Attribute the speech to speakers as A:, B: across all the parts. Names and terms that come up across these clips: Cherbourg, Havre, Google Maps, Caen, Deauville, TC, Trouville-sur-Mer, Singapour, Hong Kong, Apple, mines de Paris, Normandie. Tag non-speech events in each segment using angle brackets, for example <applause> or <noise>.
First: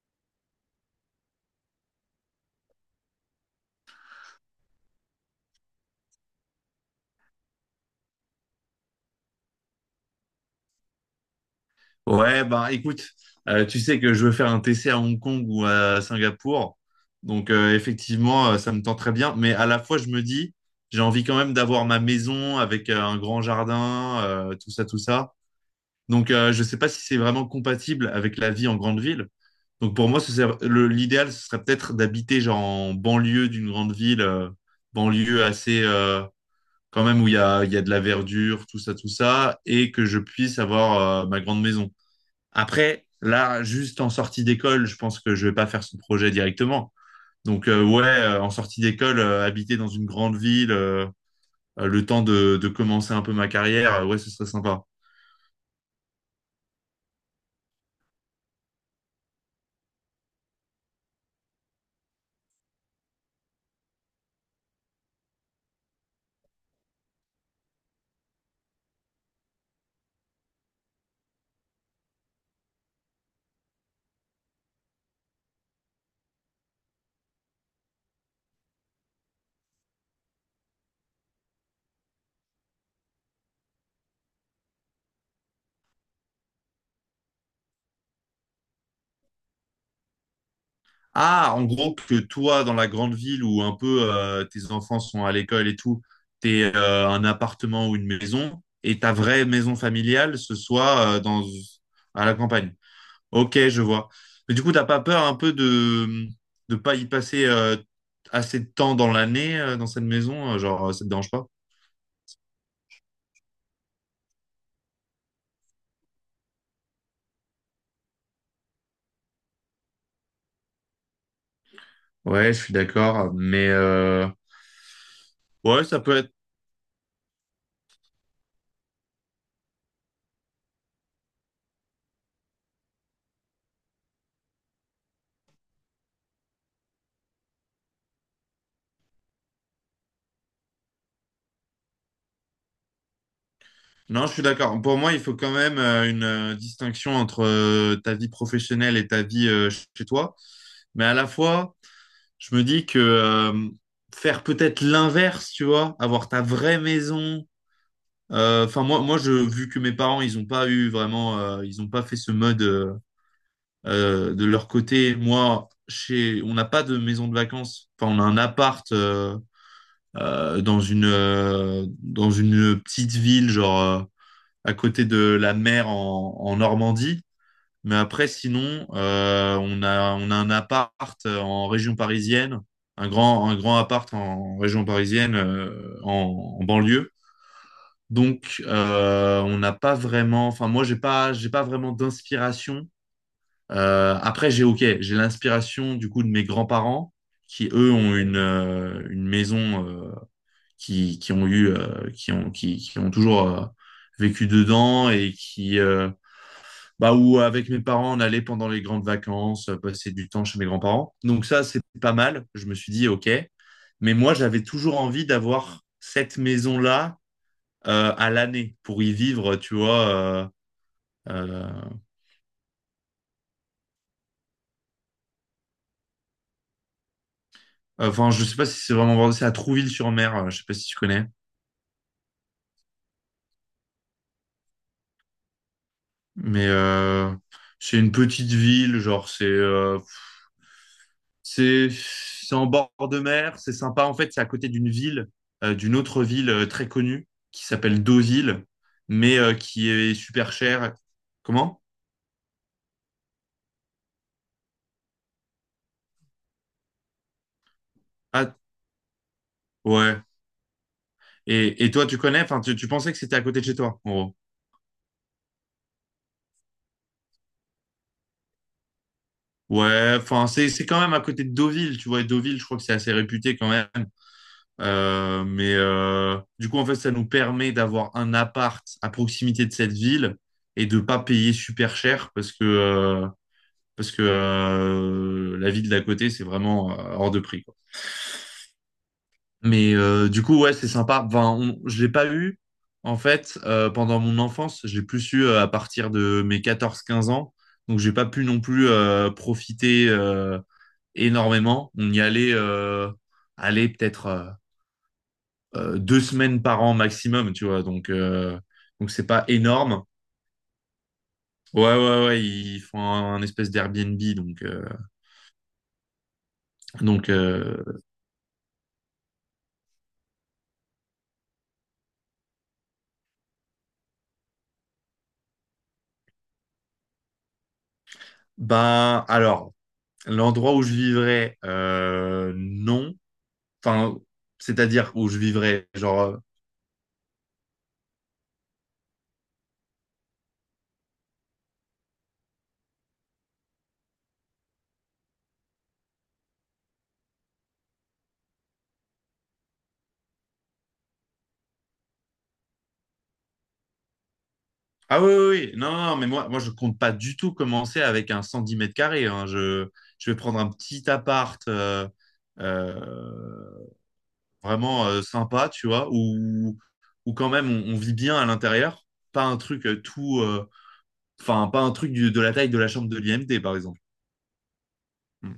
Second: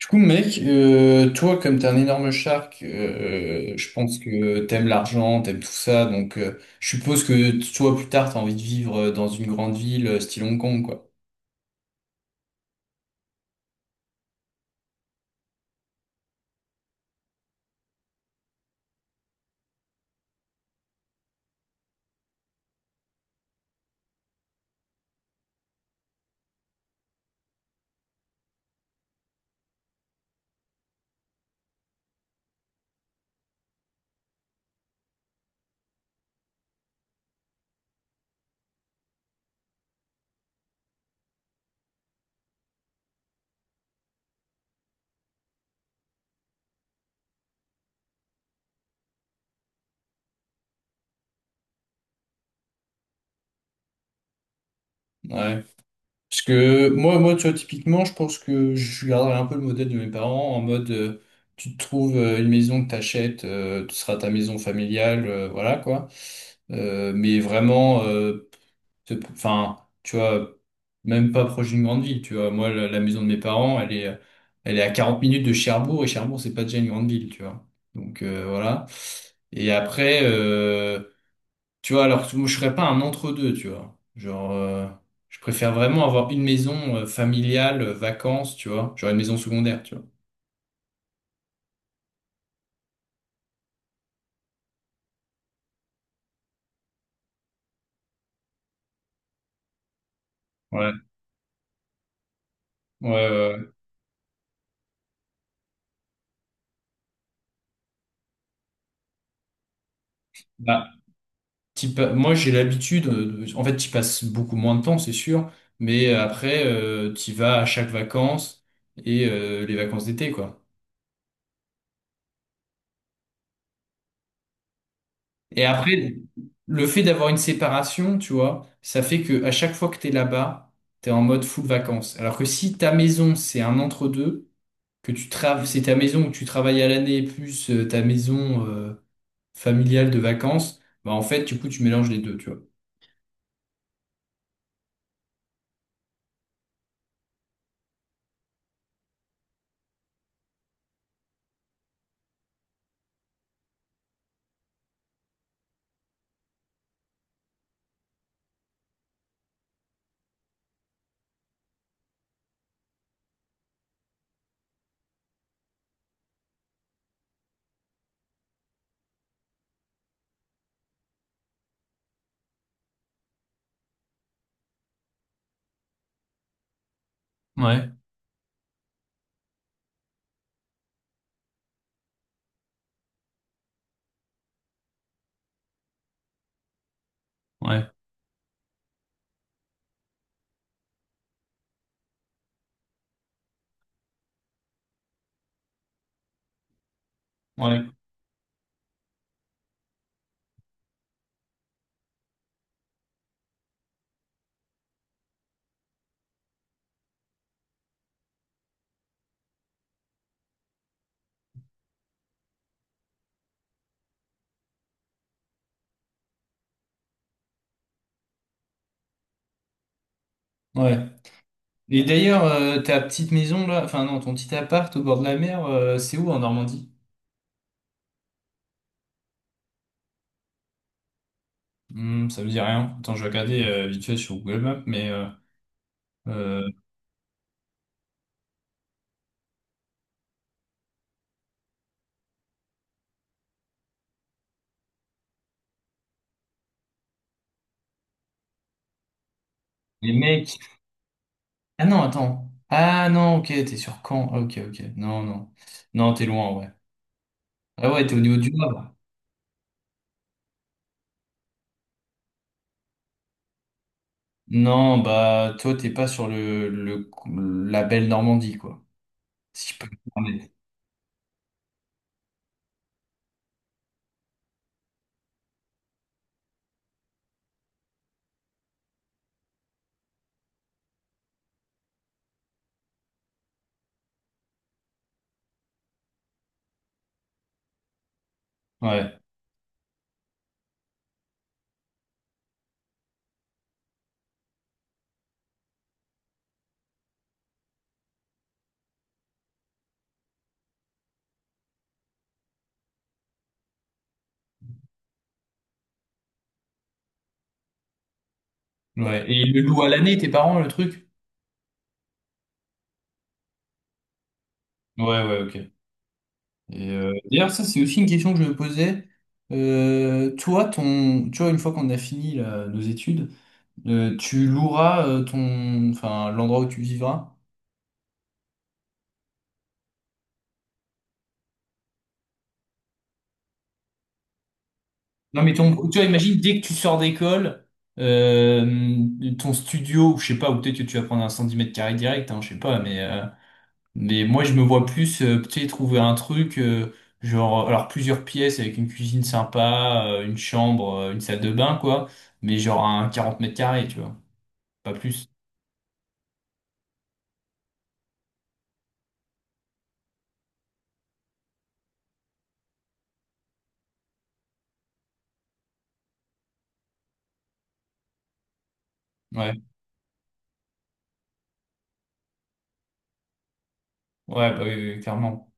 A: Du coup, mec, toi, comme t'es un énorme shark, je pense que t'aimes l'argent, t'aimes tout ça, donc je suppose que toi, plus tard, t'as envie de vivre dans une grande ville, style Hong Kong, quoi.
B: Ouais, bah écoute, tu sais que je veux faire un TC à Hong Kong ou à Singapour. Donc, effectivement, ça me tente très bien. Mais à la fois, je me dis, j'ai envie quand même d'avoir ma maison avec un grand jardin, tout ça, tout ça. Donc je ne sais pas si c'est vraiment compatible avec la vie en grande ville. Donc pour moi, l'idéal, ce serait peut-être d'habiter genre en banlieue d'une grande ville, banlieue assez, quand même où il y a de la verdure, tout ça, et que je puisse avoir ma grande maison. Après, là, juste en sortie d'école, je pense que je vais pas faire ce projet directement. Donc, ouais, en sortie d'école, habiter dans une grande ville, le temps de commencer un peu ma carrière, ouais, ce serait sympa.
A: Ouais. Parce que moi, tu vois, typiquement, je pense que je garderais un peu le modèle de mes parents, en mode, tu te trouves une maison que t'achètes, ce sera ta maison familiale, voilà, quoi. Mais vraiment, Enfin, tu vois, même pas proche d'une grande ville, tu vois. Moi, la maison de mes parents, elle est à 40 minutes de Cherbourg, et Cherbourg, c'est pas déjà une grande ville, tu vois. Donc, voilà. Et après, tu vois, alors que moi, je serais pas un entre-deux, tu vois. Genre, je préfère vraiment avoir une maison familiale, vacances, tu vois. Genre une maison secondaire, tu vois.
B: Ah, en gros, que toi, dans la grande ville où un peu, tes enfants sont à l'école et tout, t'es un appartement ou une maison, et ta vraie maison familiale, ce
A: Ouais,
B: soit à la campagne.
A: ouais, ouais,
B: Ok,
A: ouais.
B: je vois. Mais du coup, t'as pas peur un peu de pas y passer assez de temps dans l'année, dans cette maison? Genre,
A: Bah,
B: ça te dérange pas?
A: Moi, j'ai l'habitude, en fait, tu passes beaucoup moins de temps, c'est sûr, mais après, tu vas à chaque vacances et les vacances d'été, quoi.
B: Ouais, je suis d'accord. Mais
A: Et
B: ouais, ça
A: après,
B: peut être.
A: le fait d'avoir une séparation, tu vois, ça fait que à chaque fois que t'es là-bas, t'es en mode full vacances. Alors que si ta maison, c'est un entre-deux, que tu travailles, c'est ta maison où tu travailles à l'année plus ta maison familiale de vacances, bah en fait, du coup, tu mélanges les deux, tu vois.
B: Non, je suis d'accord. Pour moi, il faut quand même une distinction entre ta vie professionnelle et ta vie, chez toi. Mais à la fois, je me dis que faire peut-être l'inverse, tu vois, avoir ta vraie maison. Enfin, moi, moi, vu que mes parents, ils ont pas eu vraiment, ils ont pas fait ce mode. De leur côté, moi, chez, on n'a pas de maison de vacances. Enfin, on a un appart dans une petite ville, à côté de la mer en Normandie.
A: Ouais,
B: Mais après, sinon, on a un appart en région parisienne, un grand appart en région parisienne, en banlieue.
A: ouais,
B: Donc, on n'a pas vraiment. Enfin, moi, j'ai pas vraiment d'inspiration, après, j'ai l'inspiration du coup de mes grands-parents qui
A: ouais,
B: eux ont une maison, qui ont toujours vécu dedans et qui bah où avec mes parents on allait pendant les grandes vacances passer du temps chez mes grands-parents. Donc ça c'est pas mal. Je me suis dit ok, mais moi j'avais toujours envie d'avoir cette maison là à l'année pour y vivre, tu vois.
A: ouais.
B: Euh,
A: Et d'ailleurs, ta petite maison là, enfin non, ton petit appart au bord de la mer, c'est où en Normandie?
B: enfin, je sais pas si c'est vraiment vrai, c'est à Trouville-sur-Mer. Je sais pas si tu connais.
A: Hmm, ça me dit rien. Attends, je vais regarder vite fait sur Google Maps, mais
B: Mais
A: euh,
B: c'est une petite ville, genre c'est en bord de mer, c'est sympa. En fait, c'est à côté d'une autre ville très connue qui s'appelle Deauville, mais qui
A: les
B: est super
A: mecs.
B: chère. Comment?
A: Ah non, attends. Ah non, ok, t'es sur Caen. Ah, ok, ok. Non, non. Non, t'es loin, ouais. Ah ouais, t'es au niveau du
B: Ah
A: Havre.
B: ouais. Et toi, tu connais? Enfin, tu pensais que c'était à côté de chez toi, en gros.
A: Non, bah toi, t'es pas sur le, la belle Normandie, quoi. Si je peux me
B: Ouais. Enfin,
A: permettre.
B: c'est quand même à côté de Deauville, tu vois. Et Deauville, je crois que c'est assez réputé quand même. Mais du coup, en fait, ça nous permet d'avoir un appart à proximité de cette ville et de pas payer super cher parce que la ville d'à côté, c'est vraiment hors de prix, quoi.
A: Ouais,
B: Mais du coup, ouais, c'est sympa. Enfin, je l'ai pas eu en fait, pendant mon enfance. J'ai plus eu à partir de mes 14 15 ans, donc j'ai pas pu non plus profiter énormément. On y allait peut-être. 2 semaines par an maximum, tu vois. Donc,
A: ouais.
B: c'est
A: Et
B: pas
A: le louent à
B: énorme.
A: l'année, tes parents, le truc?
B: Ouais, ouais, ouais, ils font un espèce d'Airbnb.
A: Ouais, ouais, ok. Et
B: Donc
A: d'ailleurs, ça,
B: euh,
A: c'est aussi une question que je me posais. Toi, tu vois, une fois qu'on a fini là, nos études, tu loueras ton, enfin, l'endroit où tu vivras.
B: ben, alors, l'endroit où je vivrais, non. Enfin, c'est-à-dire où je
A: Non, mais
B: vivrais,
A: ton, tu vois,
B: genre.
A: imagine dès que tu sors d'école, euh, ton studio, ou je sais pas, ou peut-être que tu vas prendre un 110 m² direct, hein, je sais pas, mais moi, je me vois plus peut-être trouver un truc, genre, alors plusieurs pièces avec une cuisine sympa, une chambre, une salle de bain, quoi, mais genre un 40 m², tu vois, pas
B: Ah
A: plus.
B: oui, oui, oui. Non, non, non, mais moi, je compte pas du tout commencer avec un 110 mètres carrés. Hein. Je vais prendre un petit apparteuh, vraiment sympa, tu vois, où quand même on vit bien à l'intérieur, pas
A: Ouais,
B: un truc, enfin, pas un truc de la taille de la chambre de l'IMD, par exemple.
A: ouais, bah oui, oui, oui, clairement.
B: Mm.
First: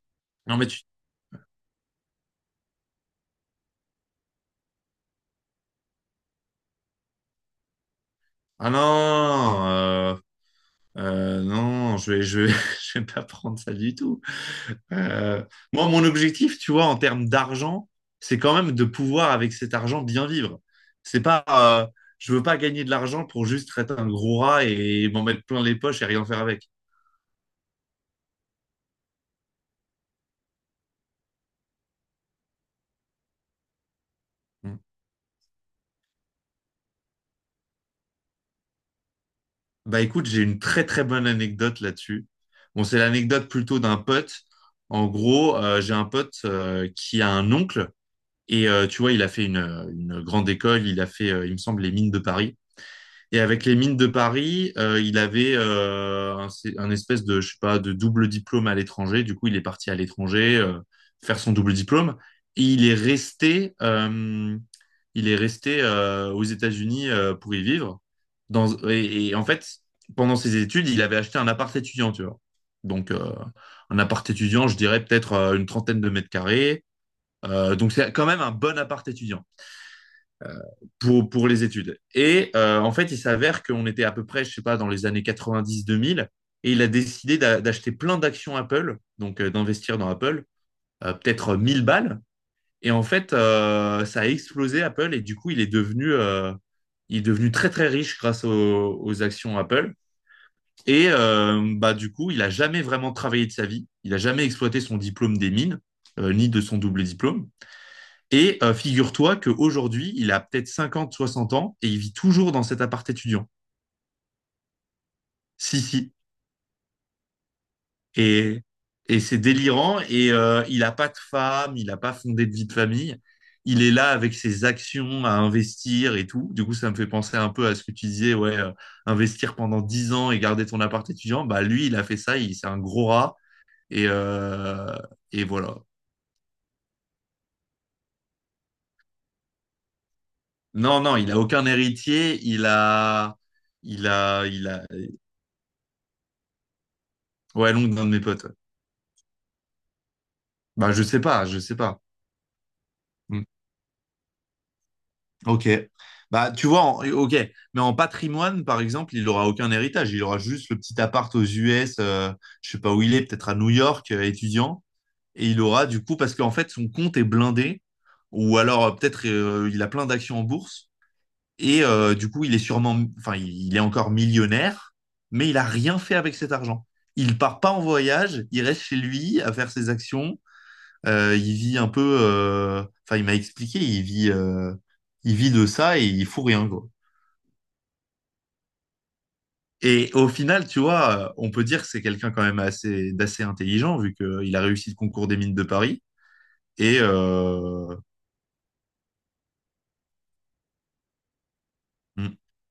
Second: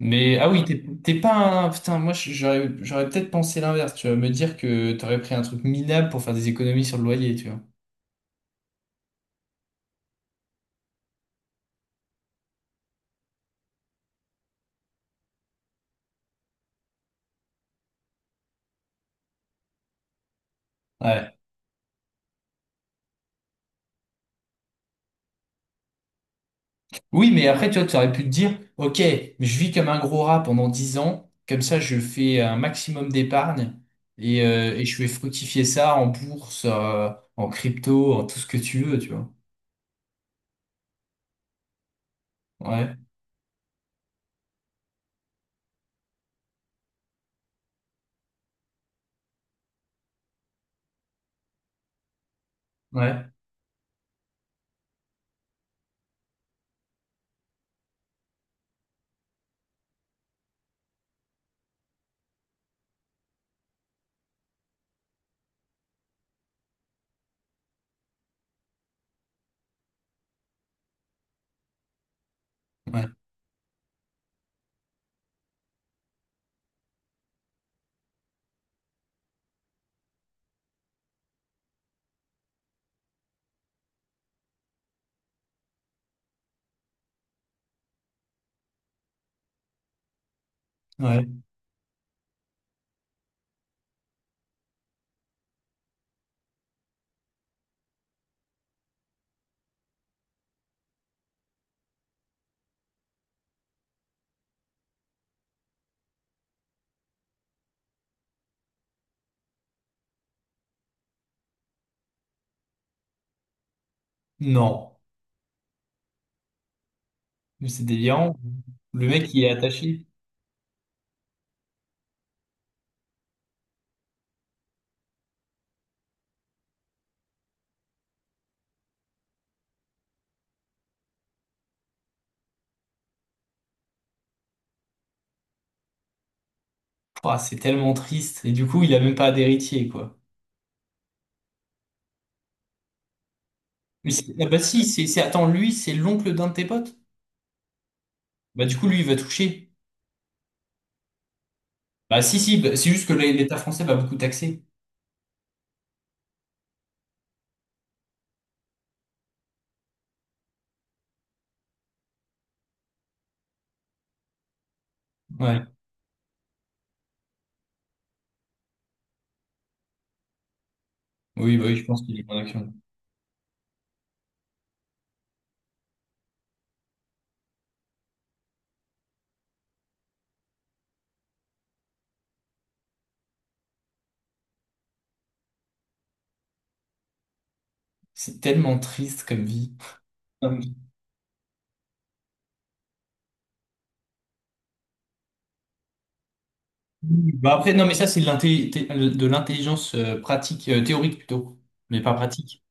A: Mais ah
B: Non,
A: oui,
B: mais tu...
A: t'es pas un. Putain, j'aurais peut-être pensé l'inverse, tu vas me dire que t'aurais pris un truc minable pour faire des économies sur le loyer, tu vois.
B: Ah non, non, <laughs> je vais pas prendre ça du tout. Euh, Moi, mon objectif, tu vois, en termes d'argent, c'est quand même de pouvoir, avec cet argent, bien vivre. C'est
A: Ouais.
B: pas, je veux pas gagner de l'argent pour juste être un gros rat et m'en mettre plein les poches et rien faire avec.
A: Oui, mais après, tu vois, tu aurais pu te dire, ok, je vis comme un gros rat pendant 10 ans, comme ça je fais un maximum d'épargne
B: Mm.
A: et je vais fructifier ça en bourse, en crypto, en tout ce que tu veux, tu vois.
B: Bah écoute, j'ai une très très bonne anecdote là-dessus. Bon,
A: Ouais,
B: c'est l'anecdote plutôt d'un pote. En gros, j'ai un pote qui a un oncle et tu vois, il a fait une grande école, il a fait, il me semble, les mines de Paris.
A: ouais,
B: Et avec les mines de Paris, il avait un espèce de, je sais pas, de double diplôme à l'étranger. Du coup, il est parti à l'étranger faire son double diplôme. Et il est resté aux États-Unis pour y vivre. Dans, et en fait, pendant ses études, il avait acheté un appart étudiant, tu vois.
A: ouais,
B: Donc, un appart étudiant, je dirais peut-être une trentaine de mètres carrés. Donc, c'est quand même un bon appart étudiant pour les études. Et en fait, il s'avère qu'on était à peu près, je sais pas, dans les années 90-2000, et il a décidé d'acheter plein d'actions Apple, donc d'investir dans Apple,
A: ouais.
B: peut-être 1000 balles. Et en fait, ça a explosé Apple, et du coup, il est devenu très très riche grâce aux actions Apple. Et bah, du coup, il a jamais vraiment travaillé de sa vie. Il a jamais exploité son diplôme des mines, ni de son double diplôme. Et figure-toi qu'aujourd'hui, il a peut-être 50, 60 ans et il vit toujours dans cet appart étudiant.
A: Non,
B: Si, si.
A: mais c'est délirant.
B: Et,
A: Le
B: et
A: mec,
B: c'est
A: il est
B: délirant.
A: attaché.
B: Et il n'a pas de femme, il n'a pas fondé de vie de famille. Il est là avec ses actions à investir et tout. Du coup, ça me fait penser un peu à ce que tu disais, ouais, investir pendant 10 ans et garder ton appart étudiant. Bah, lui, il a fait ça, il, c'est un gros rat. Et, euh, et voilà.
A: Ouah, c'est tellement triste. Et du coup, il a même pas d'héritier, quoi.
B: Non, non, il a aucun héritier. Il a. Il
A: Mais c'est- ah
B: a.
A: bah
B: Il a.
A: si, c'est- attends, lui, c'est l'oncle d'un de tes potes?
B: Ouais, l'oncle d'un de mes potes. Ouais.
A: Bah du coup, lui, il va toucher.
B: Bah, je sais pas, je sais pas.
A: Bah si, si, bah, c'est juste que
B: Mm.
A: l'État français va beaucoup taxer.
B: Ok. Bah, tu vois, ok. Mais en patrimoine, par exemple, il aura aucun héritage. Il aura juste le petit appart aux US, je sais pas où il est, peut-être à New York, étudiant. Et il
A: Ouais.
B: aura, du coup, parce qu'en fait, son compte est blindé. Ou alors, peut-être, il a plein d'actions en bourse.
A: Oui, bah oui,
B: Et
A: je pense qu'il est
B: du
A: en
B: coup, il est
A: action.
B: sûrement, enfin, il est encore millionnaire, mais il a rien fait avec cet argent. Il part pas en voyage, il reste chez lui à faire ses actions. Il vit un peu, enfin, il m'a expliqué, il vit de ça et il fout rien, quoi.
A: C'est tellement triste comme vie.
B: Et au
A: Hum.
B: final, tu vois, on peut dire que c'est quelqu'un quand même d'assez intelligent, vu qu'il a réussi le concours des mines de Paris. Et
A: Bah après, non, mais
B: euh,
A: ça, c'est de de l'intelligence pratique, théorique plutôt, mais pas
B: hmm.
A: pratique.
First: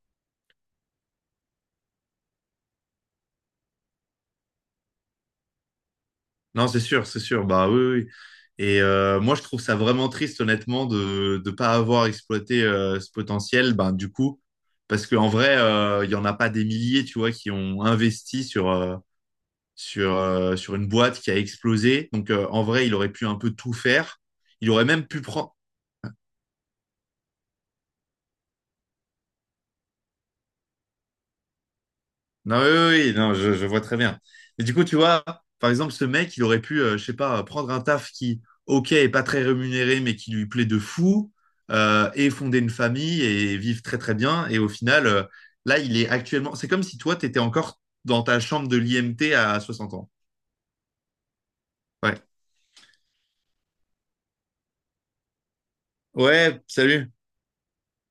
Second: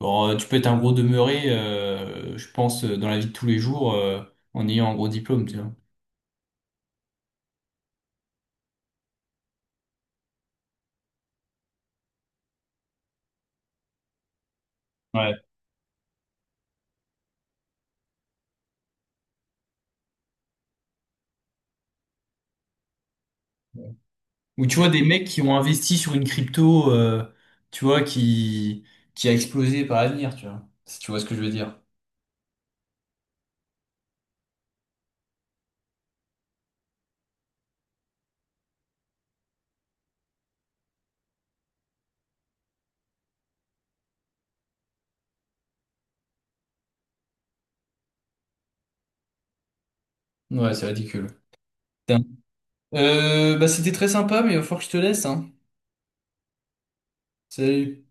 A: Bon, tu peux être un gros demeuré, je pense, dans la vie de tous les jours, en ayant un gros diplôme, tu vois.
B: Non, c'est sûr, bah oui, oui. Et moi, je trouve ça vraiment triste, honnêtement, de ne pas avoir exploité ce potentiel, ben, du coup, parce qu'en
A: Ouais.
B: vrai, il y n'y en a pas des milliers, tu vois, qui ont investi sur une boîte qui a explosé. Donc, en vrai, il aurait pu un peu tout faire.
A: Ou
B: Il
A: tu
B: aurait
A: vois, des
B: même pu
A: mecs qui
B: prendre.
A: ont investi sur une crypto, tu vois, qui a explosé par l'avenir, tu vois. Si tu vois ce que je veux dire.
B: Non, oui, oui, oui, non, je vois très bien. Mais du coup, tu vois, par exemple, ce mec, il aurait pu, je sais pas, prendre un taf qui, ok, est pas très rémunéré, mais qui lui plaît de fou, et fonder une famille et vivre très très bien. Et au final, là, il est actuellement. C'est comme si toi, tu étais encore dans ta chambre de l'IMT à 60 ans.
A: Ouais, c'est ridicule.
B: Ouais.
A: Putain. Bah, c'était très sympa, mais il va falloir que je te laisse, hein.
B: Ouais, salut.
A: Salut.